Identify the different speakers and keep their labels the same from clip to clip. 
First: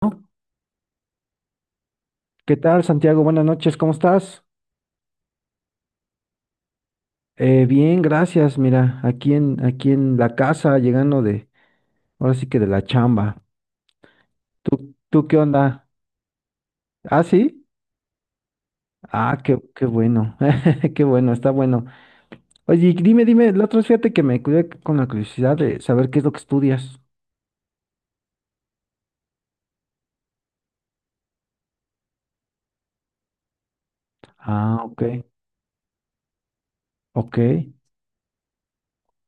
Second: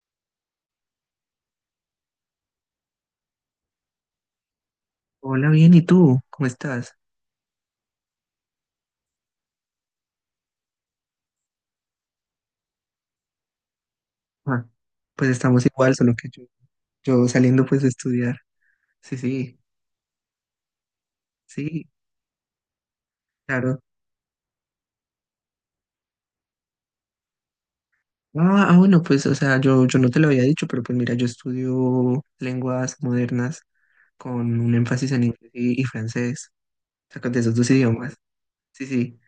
Speaker 1: ¿No? ¿Qué tal, Santiago? Buenas noches, ¿cómo estás?
Speaker 2: Hola, bien, ¿y tú? ¿Cómo estás?
Speaker 1: Bien, gracias. Mira, aquí en la casa, ahora sí que de la chamba.
Speaker 2: Ah,
Speaker 1: ¿Tú
Speaker 2: pues
Speaker 1: qué
Speaker 2: estamos
Speaker 1: onda?
Speaker 2: igual, solo que yo,
Speaker 1: ¿Ah,
Speaker 2: yo
Speaker 1: sí?
Speaker 2: saliendo pues de estudiar. Sí, sí,
Speaker 1: Qué bueno, qué bueno, está bueno.
Speaker 2: sí,
Speaker 1: Oye, y dime, la otra
Speaker 2: claro.
Speaker 1: vez fíjate que me cuidé con la curiosidad de saber qué es lo que estudias.
Speaker 2: Ah, ah, bueno, pues, o sea, yo no te lo había dicho, pero pues mira, yo estudio lenguas modernas con un
Speaker 1: Ah, ok,
Speaker 2: énfasis en inglés y francés, o sea, con
Speaker 1: ok.
Speaker 2: de esos dos idiomas. Sí, sí.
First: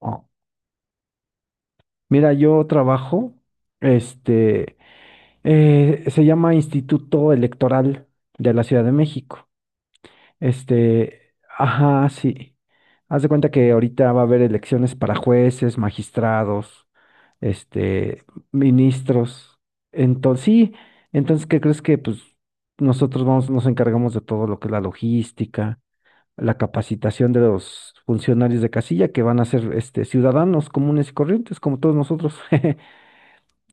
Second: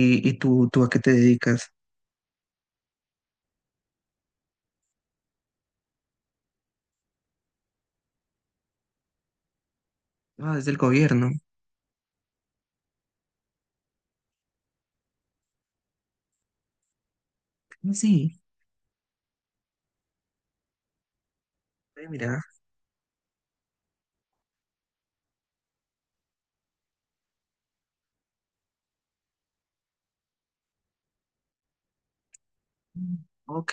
Speaker 1: Oh,
Speaker 2: y tú a qué te dedicas?
Speaker 1: mira, yo trabajo, este, se llama Instituto Electoral de la Ciudad de México.
Speaker 2: Ah, es del gobierno.
Speaker 1: Ajá, sí. Haz de cuenta que ahorita va a haber elecciones para jueces, magistrados,
Speaker 2: Ah,
Speaker 1: este,
Speaker 2: sí,
Speaker 1: ministros. Entonces, sí, entonces, ¿qué crees que pues
Speaker 2: mira.
Speaker 1: nosotros nos encargamos de todo lo que es la logística, la capacitación de los funcionarios de casilla que van a ser este ciudadanos comunes y corrientes, como todos nosotros?
Speaker 2: Mm, ok,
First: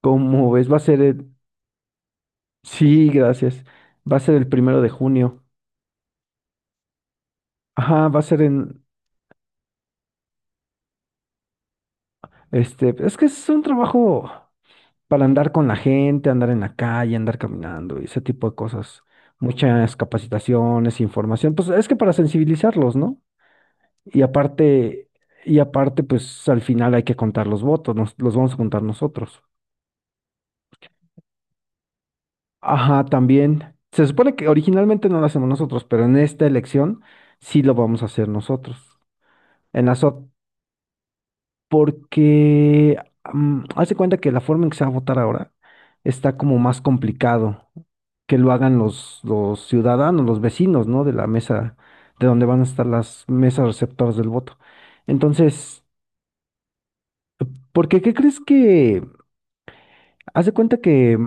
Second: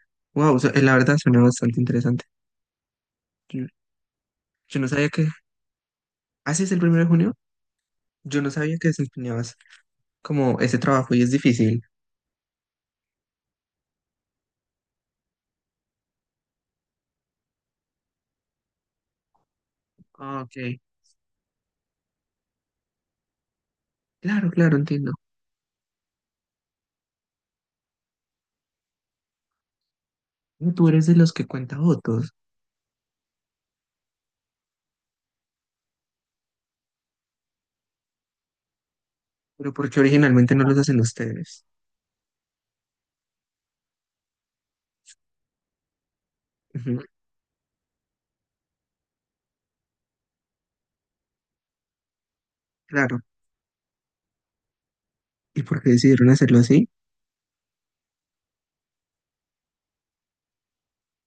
Speaker 1: Como
Speaker 2: wow, o sea,
Speaker 1: ves, va a
Speaker 2: la
Speaker 1: ser
Speaker 2: verdad
Speaker 1: el,
Speaker 2: suena bastante interesante.
Speaker 1: sí, gracias.
Speaker 2: Yo,
Speaker 1: Va a ser el primero
Speaker 2: yo
Speaker 1: de
Speaker 2: no sabía que...
Speaker 1: junio.
Speaker 2: ¿Ah, sí es el primero de junio?
Speaker 1: Ajá, va a ser
Speaker 2: Yo no
Speaker 1: en,
Speaker 2: sabía que desempeñabas como ese trabajo y es difícil.
Speaker 1: este, es que es un trabajo para andar con la gente, andar en la calle, andar caminando y ese tipo de cosas. Muchas
Speaker 2: Ah, ok.
Speaker 1: capacitaciones, información, pues es que para sensibilizarlos, ¿no? Y
Speaker 2: Claro, claro,
Speaker 1: aparte,
Speaker 2: entiendo.
Speaker 1: y aparte, pues al final hay que contar los votos, los vamos a contar nosotros.
Speaker 2: Ah, tú eres de los que cuenta votos,
Speaker 1: Ajá, también. Se supone que originalmente no lo hacemos nosotros, pero en esta elección sí lo vamos a hacer nosotros.
Speaker 2: pero
Speaker 1: En
Speaker 2: ¿por qué
Speaker 1: las, ot-
Speaker 2: originalmente no los hacen ustedes?
Speaker 1: Porque haz de cuenta que la forma en que se va a votar ahora está como más
Speaker 2: Ujú,
Speaker 1: complicado que lo hagan los ciudadanos, los vecinos, ¿no? De la mesa, de donde van a estar
Speaker 2: claro.
Speaker 1: las mesas receptoras del voto.
Speaker 2: ¿Y por
Speaker 1: Entonces,
Speaker 2: qué decidieron hacerlo así?
Speaker 1: porque ¿qué crees que? Haz de cuenta que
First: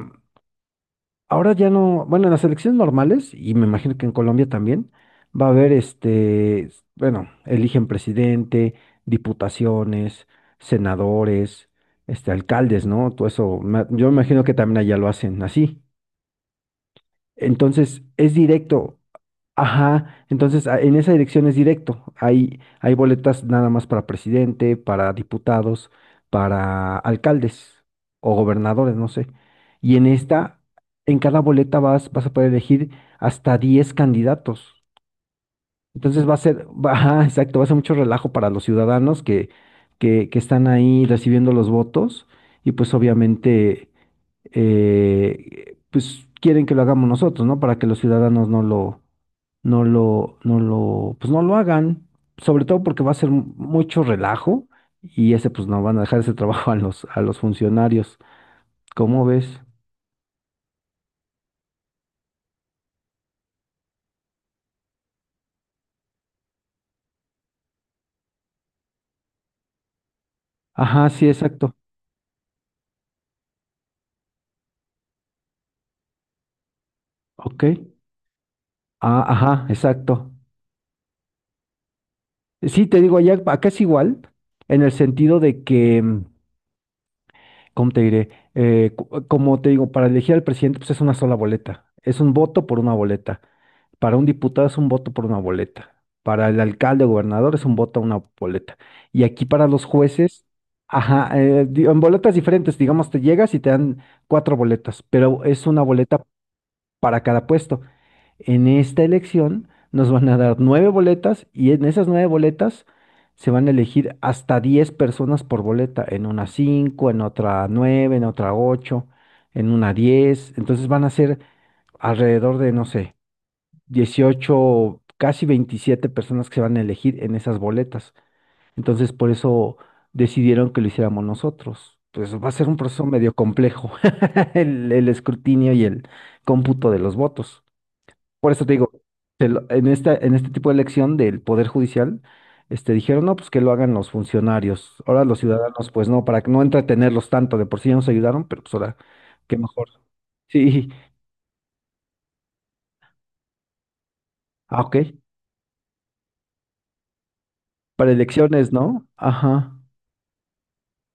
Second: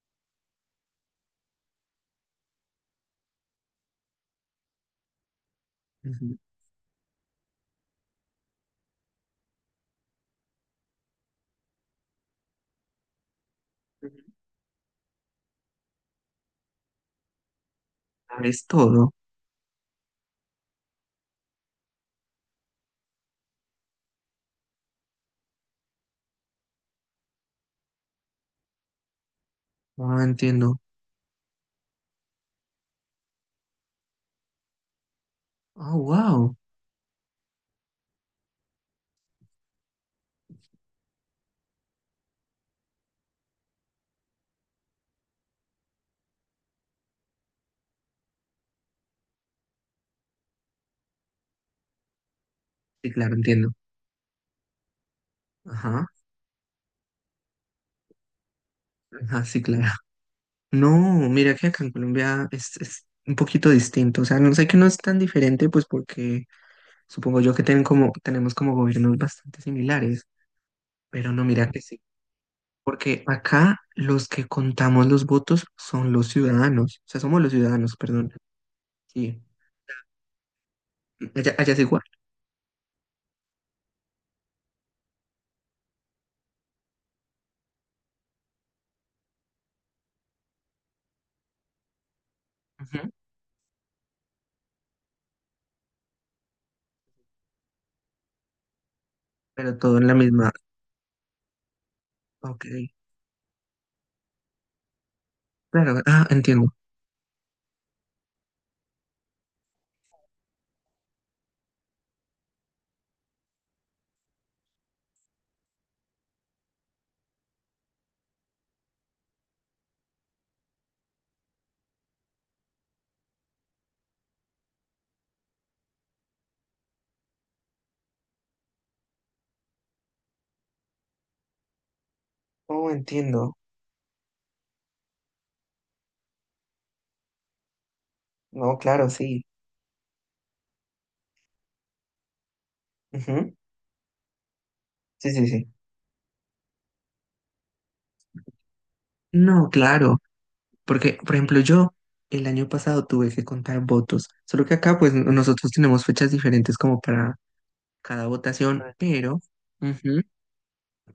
Speaker 1: ahora ya no, bueno, en las elecciones normales, y me imagino que en Colombia también, va a haber
Speaker 2: Ujú.
Speaker 1: bueno, eligen presidente, diputaciones, senadores, alcaldes, ¿no? Todo eso, yo me imagino que también allá lo hacen así. Entonces, es
Speaker 2: Ah, es
Speaker 1: directo.
Speaker 2: todo.
Speaker 1: Ajá, entonces en esa dirección es directo. Hay boletas nada más para presidente, para diputados, para alcaldes o gobernadores, no sé. Y en
Speaker 2: Ah,
Speaker 1: esta,
Speaker 2: entiendo.
Speaker 1: en cada boleta vas a poder elegir hasta 10 candidatos.
Speaker 2: Ah,
Speaker 1: Entonces va a
Speaker 2: wow.
Speaker 1: ser, ajá, exacto, va a ser mucho relajo para los ciudadanos que están ahí recibiendo los votos. Y pues obviamente pues quieren que lo hagamos nosotros, ¿no? Para que los ciudadanos no lo, pues no lo hagan, sobre todo porque va
Speaker 2: Sí,
Speaker 1: a ser
Speaker 2: claro, entiendo.
Speaker 1: mucho relajo y ese, pues no, van a
Speaker 2: Ajá.
Speaker 1: dejar ese trabajo a a los funcionarios. ¿Cómo
Speaker 2: Ajá,
Speaker 1: ves?
Speaker 2: sí, claro. No, mira que acá en Colombia es un poquito distinto. O sea, no sé que no es tan diferente, pues porque supongo yo que tenemos como gobiernos bastante similares.
Speaker 1: Ajá, sí,
Speaker 2: Pero no, mira
Speaker 1: exacto.
Speaker 2: que sí. Porque acá los que contamos los votos son los ciudadanos, o sea, somos los
Speaker 1: Ok.
Speaker 2: ciudadanos, perdón.
Speaker 1: Ah,
Speaker 2: Sí,
Speaker 1: ajá, exacto.
Speaker 2: allá es igual.
Speaker 1: Sí, te digo, allá, acá es igual, en el sentido de que, mm, ¿cómo te diré? Como te digo, para elegir al presidente, pues es una sola boleta. Es un voto por una
Speaker 2: Ujú.
Speaker 1: boleta. Para un diputado es un voto por una boleta. Para el alcalde o gobernador es un voto a una boleta. Y aquí para
Speaker 2: Pero
Speaker 1: los
Speaker 2: todo en la
Speaker 1: jueces,
Speaker 2: misma.
Speaker 1: ajá, en boletas
Speaker 2: Ok,
Speaker 1: diferentes, digamos, te llegas y te dan cuatro boletas, pero es una
Speaker 2: claro,
Speaker 1: boleta
Speaker 2: ah, entiendo.
Speaker 1: para cada puesto. En esta elección nos van a dar nueve boletas y en esas nueve boletas se van a elegir hasta diez personas por boleta. En una cinco, en otra nueve, en otra ocho, en una diez. Entonces van a ser alrededor de, no sé, 18 casi 27 personas que se van a elegir en esas boletas. Entonces, por eso decidieron que lo hiciéramos nosotros. Pues va a ser un
Speaker 2: Oh,
Speaker 1: proceso medio
Speaker 2: entiendo.
Speaker 1: complejo, el escrutinio y el cómputo de los votos. Por eso te
Speaker 2: No,
Speaker 1: digo,
Speaker 2: claro, sí.
Speaker 1: en esta, en este tipo de elección del Poder Judicial, dijeron, no, pues
Speaker 2: Ujú.
Speaker 1: que lo hagan los funcionarios. Ahora
Speaker 2: Sí,
Speaker 1: los
Speaker 2: sí, sí.
Speaker 1: ciudadanos, pues no, para que no entretenerlos tanto, de por sí ya nos ayudaron, pero pues ahora, qué
Speaker 2: No,
Speaker 1: mejor.
Speaker 2: claro,
Speaker 1: Sí,
Speaker 2: porque, por ejemplo, yo el año pasado tuve que contar votos, solo que
Speaker 1: ah, ok,
Speaker 2: acá, pues, nosotros tenemos fechas diferentes como para
Speaker 1: para
Speaker 2: cada
Speaker 1: elecciones,
Speaker 2: votación,
Speaker 1: ¿no?
Speaker 2: pero
Speaker 1: Ajá,
Speaker 2: ujú,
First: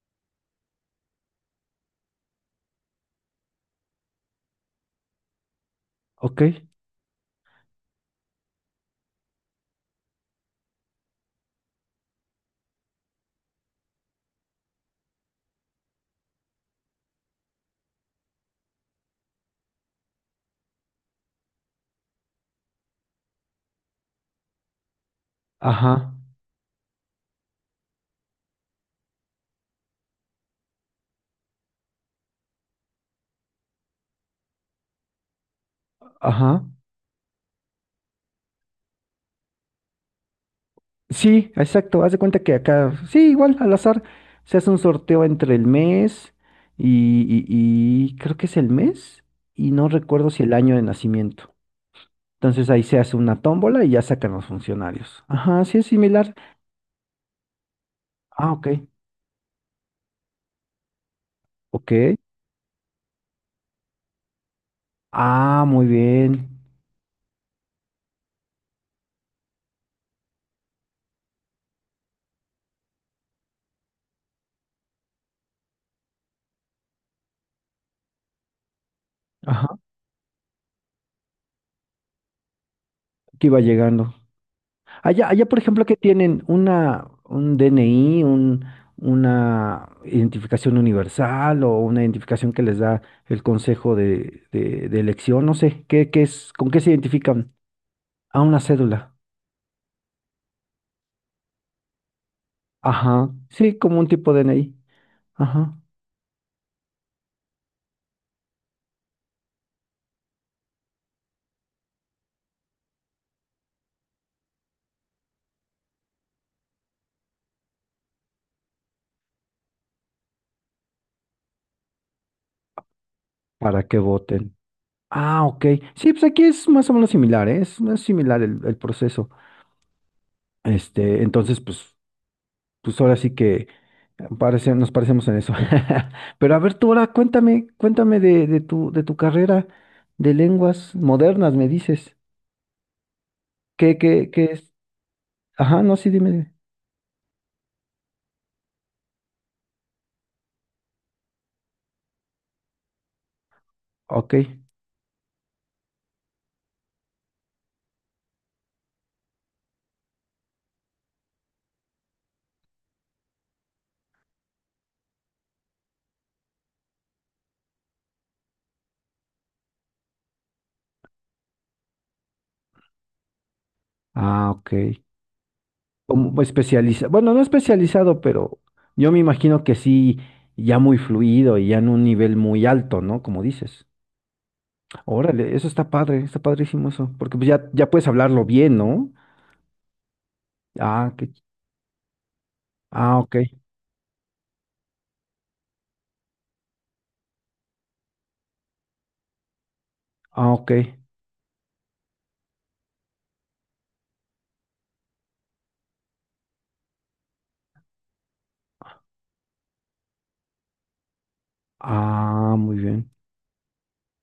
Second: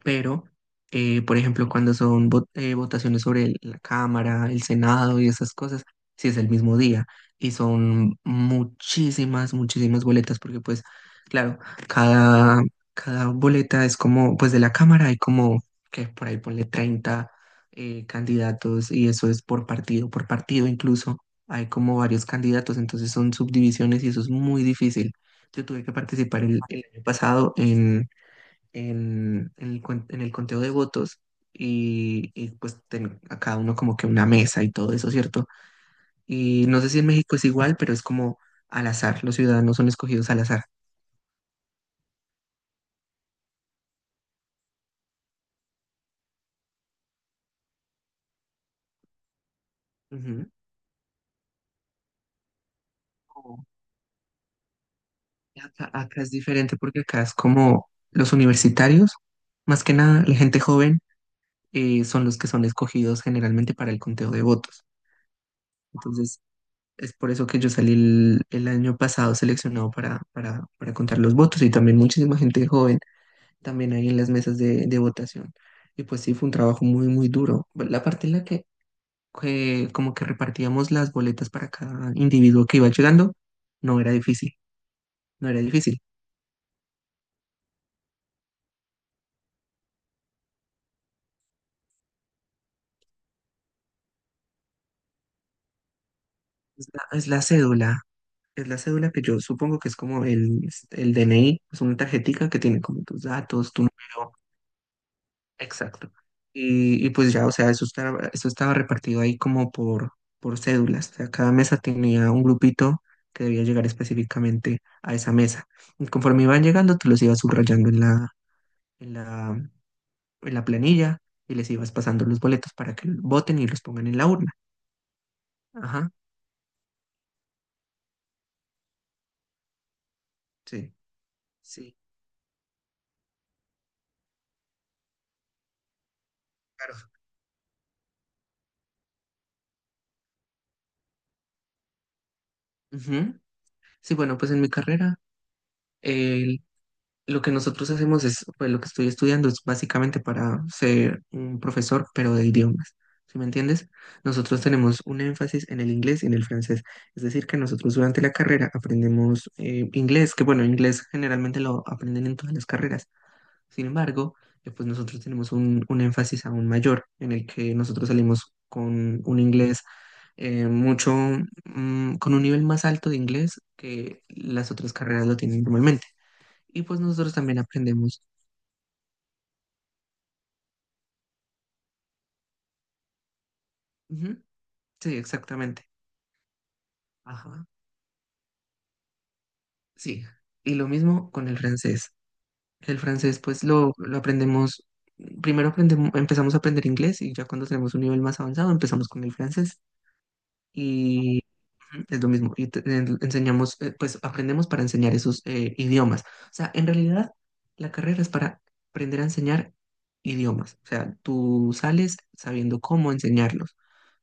Speaker 2: pero, por ejemplo, cuando son votaciones sobre el- la Cámara, el Senado y esas cosas, sí es
Speaker 1: ok.
Speaker 2: el mismo día y son muchísimas, muchísimas boletas, porque pues, claro, cada, cada boleta es como, pues de la Cámara hay como, que por ahí ponle 30 candidatos y eso es por partido incluso. Hay como varios candidatos, entonces son subdivisiones y eso es muy difícil. Yo tuve
Speaker 1: Ajá,
Speaker 2: que participar el año pasado en el conteo de votos y, pues a cada uno como que una mesa y todo eso, ¿cierto?
Speaker 1: ajá.
Speaker 2: Y no sé si en México es igual, pero es como al azar, los ciudadanos son escogidos al azar.
Speaker 1: Sí, exacto. Haz de cuenta que acá, sí, igual, al azar, se hace un sorteo entre el mes y, y- y creo que es el mes y no recuerdo si
Speaker 2: Ujú.
Speaker 1: el año de nacimiento. Entonces ahí se hace una
Speaker 2: Como
Speaker 1: tómbola y ya sacan los funcionarios. Ajá, sí es
Speaker 2: acá es
Speaker 1: similar.
Speaker 2: diferente porque acá es como los
Speaker 1: Ah, ok,
Speaker 2: universitarios, más que nada la gente joven,
Speaker 1: ok.
Speaker 2: son los que son escogidos generalmente para el conteo de votos.
Speaker 1: Ah, muy
Speaker 2: Entonces,
Speaker 1: bien.
Speaker 2: es por eso que yo salí el año pasado seleccionado para contar los votos y también muchísima gente joven también ahí en las mesas de votación. Y pues sí, fue un trabajo muy, muy duro. La parte en la que,
Speaker 1: Ajá,
Speaker 2: que como que repartíamos las boletas para cada individuo que iba llegando,
Speaker 1: aquí va
Speaker 2: no era
Speaker 1: llegando.
Speaker 2: difícil,
Speaker 1: Allá, allá,
Speaker 2: no
Speaker 1: por
Speaker 2: era
Speaker 1: ejemplo, que
Speaker 2: difícil.
Speaker 1: tienen un DNI, una identificación universal o una identificación que les da el consejo de, de elección, no sé, ¿qué, qué es, con qué
Speaker 2: Es
Speaker 1: se
Speaker 2: la, es la
Speaker 1: identifican?
Speaker 2: cédula,
Speaker 1: A una
Speaker 2: es la cédula
Speaker 1: cédula.
Speaker 2: que yo supongo que es como el DNI, es una tarjetica que tiene como tus
Speaker 1: Ajá.
Speaker 2: datos,
Speaker 1: Sí,
Speaker 2: tu
Speaker 1: como un tipo
Speaker 2: número.
Speaker 1: de DNI. Ajá.
Speaker 2: Exacto. Y pues ya, o sea, eso estaba repartido ahí como por cédulas. O sea, cada mesa tenía un grupito que debía llegar específicamente a esa mesa. Y conforme iban llegando, tú los ibas subrayando en la, en la planilla y les ibas pasando los boletos para que voten y los
Speaker 1: Para que
Speaker 2: pongan en la urna.
Speaker 1: voten. Ah, ok.
Speaker 2: Ajá,
Speaker 1: Sí, pues aquí es más o menos similar, ¿eh? Es similar el proceso.
Speaker 2: sí,
Speaker 1: Entonces, pues,
Speaker 2: sí,
Speaker 1: pues ahora sí que nos parecemos en eso. Pero a ver, tú ahora
Speaker 2: claro.
Speaker 1: cuéntame, cuéntame de tu carrera de lenguas modernas, me dices.
Speaker 2: Ujú.
Speaker 1: ¿Qué,
Speaker 2: Sí,
Speaker 1: qué,
Speaker 2: bueno,
Speaker 1: qué
Speaker 2: pues en mi
Speaker 1: es?
Speaker 2: carrera,
Speaker 1: Ajá, no, sí, dime.
Speaker 2: eh, Lo que nosotros hacemos es, pues lo que estoy estudiando es básicamente para ser un profesor, pero de idiomas. ¿Sí me entiendes?
Speaker 1: Ok.
Speaker 2: Nosotros tenemos un énfasis en el inglés y en el francés. Es decir, que nosotros durante la carrera aprendemos inglés, que bueno, inglés generalmente lo aprenden en todas las carreras. Sin embargo, pues nosotros tenemos un énfasis aún mayor en el que nosotros salimos con un inglés mucho, con un nivel más alto de inglés que
Speaker 1: Ah,
Speaker 2: las
Speaker 1: ok.
Speaker 2: otras carreras lo tienen normalmente.
Speaker 1: Como
Speaker 2: Y pues
Speaker 1: especializa, bueno,
Speaker 2: nosotros
Speaker 1: no
Speaker 2: también
Speaker 1: especializado,
Speaker 2: aprendemos.
Speaker 1: pero yo me imagino que sí, ya muy fluido y ya en un nivel muy alto, ¿no? Como dices.
Speaker 2: Ujú, sí,
Speaker 1: Órale, eso está
Speaker 2: exactamente.
Speaker 1: padre, está padrísimo eso, porque pues ya,
Speaker 2: Ajá.
Speaker 1: ya puedes hablarlo bien, ¿no?
Speaker 2: Sí. Y lo
Speaker 1: Ah,
Speaker 2: mismo
Speaker 1: qué,
Speaker 2: con el francés. El
Speaker 1: ah, ok,
Speaker 2: francés, pues lo aprendemos, primero aprendemos, empezamos a aprender inglés y ya cuando tenemos un nivel más avanzado empezamos con el francés.
Speaker 1: ah, ok.
Speaker 2: Y ujú, es lo mismo. Y enseñamos, pues aprendemos para enseñar esos idiomas. O sea, en realidad la carrera es para aprender a enseñar idiomas. O sea, tú sales
Speaker 1: Ah, muy
Speaker 2: sabiendo
Speaker 1: bien.
Speaker 2: cómo enseñarlos,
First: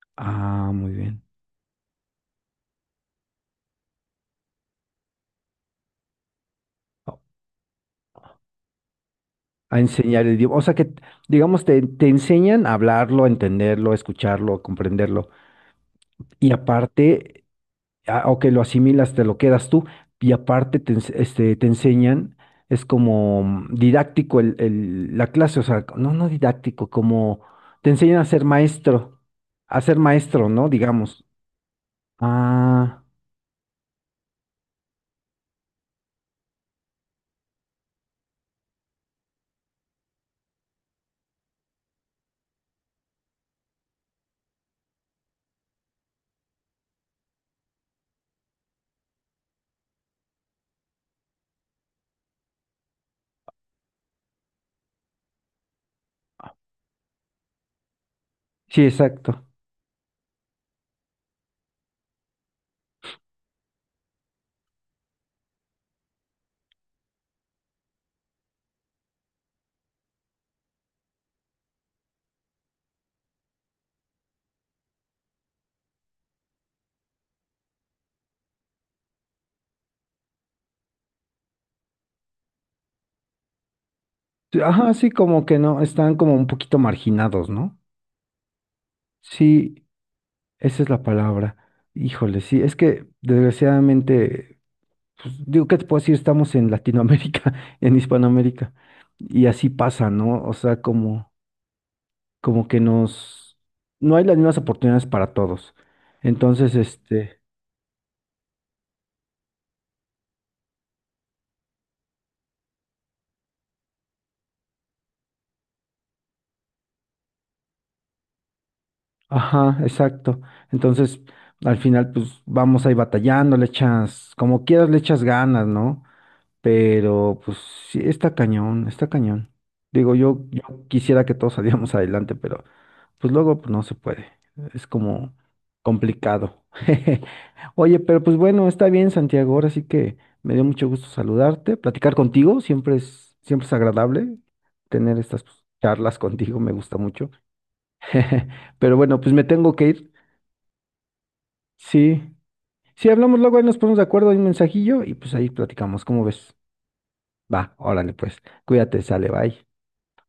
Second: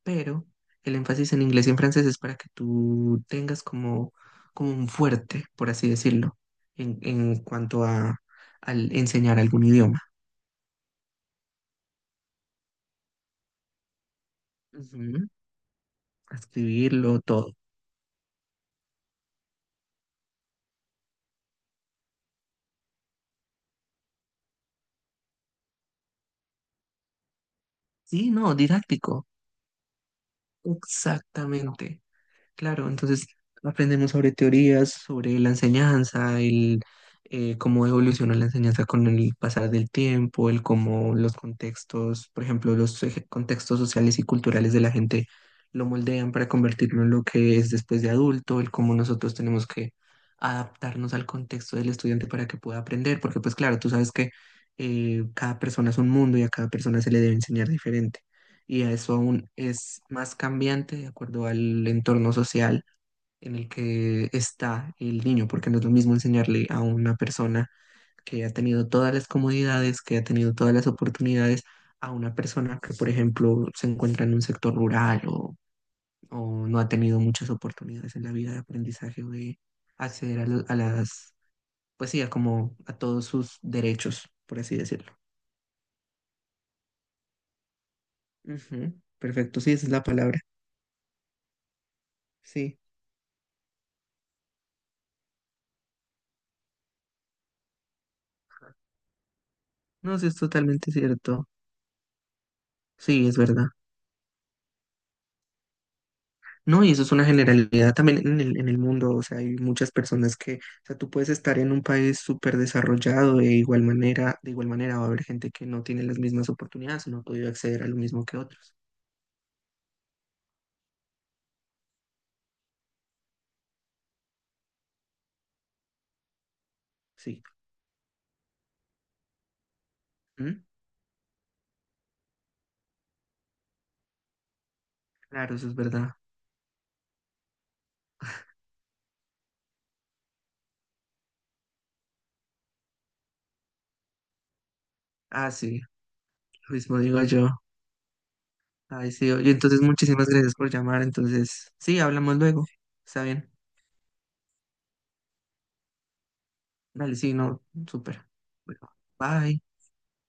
Speaker 2: pero
Speaker 1: Ah, muy
Speaker 2: el
Speaker 1: bien.
Speaker 2: énfasis en inglés y en francés es para que tú tengas como un fuerte, por así decirlo, en,
Speaker 1: O-
Speaker 2: en cuanto a al enseñar algún
Speaker 1: A
Speaker 2: idioma.
Speaker 1: enseñar el idioma. O sea que, digamos, te enseñan a hablarlo, a entenderlo, a escucharlo, a
Speaker 2: Ujú,
Speaker 1: comprenderlo.
Speaker 2: a
Speaker 1: Y
Speaker 2: escribirlo,
Speaker 1: aparte,
Speaker 2: todo.
Speaker 1: ah, o que lo asimilas, te lo quedas tú. Y aparte te enseñan, es como mm, didáctico la clase, o sea, no, no didáctico, como te enseñan
Speaker 2: Sí, no, didáctico.
Speaker 1: a ser maestro, ¿no? Digamos.
Speaker 2: Exactamente. Claro,
Speaker 1: Ah,
Speaker 2: entonces aprendemos sobre teorías, sobre la enseñanza, el cómo evoluciona la enseñanza con el pasar del tiempo, el cómo los contextos, por ejemplo, los contextos sociales y culturales de la gente lo moldean para convertirlo en lo que es después de adulto, el cómo nosotros tenemos que adaptarnos al contexto del estudiante para que pueda aprender, porque pues claro, tú sabes que cada persona es un mundo y a cada persona se le debe enseñar diferente
Speaker 1: sí,
Speaker 2: y eso
Speaker 1: exacto.
Speaker 2: aún es más cambiante de acuerdo al entorno social en el que está el niño, porque no es lo mismo enseñarle a una persona que ha tenido todas las comodidades, que ha tenido todas las oportunidades, a una persona que, por ejemplo, se encuentra en un sector rural o no ha tenido muchas oportunidades en la vida de aprendizaje o de acceder a las, pues sí, a como a todos sus derechos, por
Speaker 1: Sí,
Speaker 2: así
Speaker 1: ajá, sí,
Speaker 2: decirlo.
Speaker 1: como que no, están como un poquito marginados, ¿no?
Speaker 2: Ujú, perfecto, sí,
Speaker 1: Sí,
Speaker 2: esa es la palabra.
Speaker 1: esa es la palabra. Híjole, sí, es
Speaker 2: Sí,
Speaker 1: que desgraciadamente, pues, digo, ¿qué te puedo decir? Estamos en Latinoamérica, en Hispanoamérica, y así pasa,
Speaker 2: no, sí, es
Speaker 1: ¿no? O sea,
Speaker 2: totalmente
Speaker 1: como,
Speaker 2: cierto.
Speaker 1: como que
Speaker 2: Sí, es
Speaker 1: nos,
Speaker 2: verdad.
Speaker 1: no hay las mismas oportunidades para todos. Entonces,
Speaker 2: No, y eso es una
Speaker 1: este,
Speaker 2: generalidad también en el mundo. O sea, hay muchas personas que, o sea, tú puedes estar en un país súper desarrollado de igual manera va a haber gente que no tiene las mismas oportunidades o no ha podido acceder a lo mismo que otros.
Speaker 1: ajá, exacto. Entonces, al final, pues vamos ahí batallando, le echas, como quieras, le echas ganas, ¿no? Pero
Speaker 2: Sí.
Speaker 1: pues sí, está cañón, está cañón. Digo,
Speaker 2: ¿Mm?
Speaker 1: yo quisiera que todos saliéramos adelante, pero pues luego pues, no se puede. Es como
Speaker 2: Claro, eso es verdad.
Speaker 1: complicado. Oye, pero pues bueno, está bien, Santiago. Ahora sí que me dio mucho gusto saludarte, platicar contigo. Siempre es agradable tener estas
Speaker 2: Ah,
Speaker 1: pues,
Speaker 2: sí,
Speaker 1: charlas contigo, me
Speaker 2: lo
Speaker 1: gusta
Speaker 2: mismo digo
Speaker 1: mucho.
Speaker 2: yo.
Speaker 1: Pero
Speaker 2: Ay,
Speaker 1: bueno,
Speaker 2: sí,
Speaker 1: pues me
Speaker 2: oye,
Speaker 1: tengo
Speaker 2: entonces
Speaker 1: que ir.
Speaker 2: muchísimas gracias por llamar. Entonces, sí,
Speaker 1: Sí.
Speaker 2: hablamos luego.
Speaker 1: Sí,
Speaker 2: Está
Speaker 1: hablamos
Speaker 2: bien.
Speaker 1: luego, ahí nos ponemos de acuerdo, hay un mensajillo y pues ahí platicamos. ¿Cómo ves?
Speaker 2: Dale, sí, no,
Speaker 1: Va, órale,
Speaker 2: súper.
Speaker 1: pues.
Speaker 2: Bueno,
Speaker 1: Cuídate, sale,
Speaker 2: bye.
Speaker 1: bye.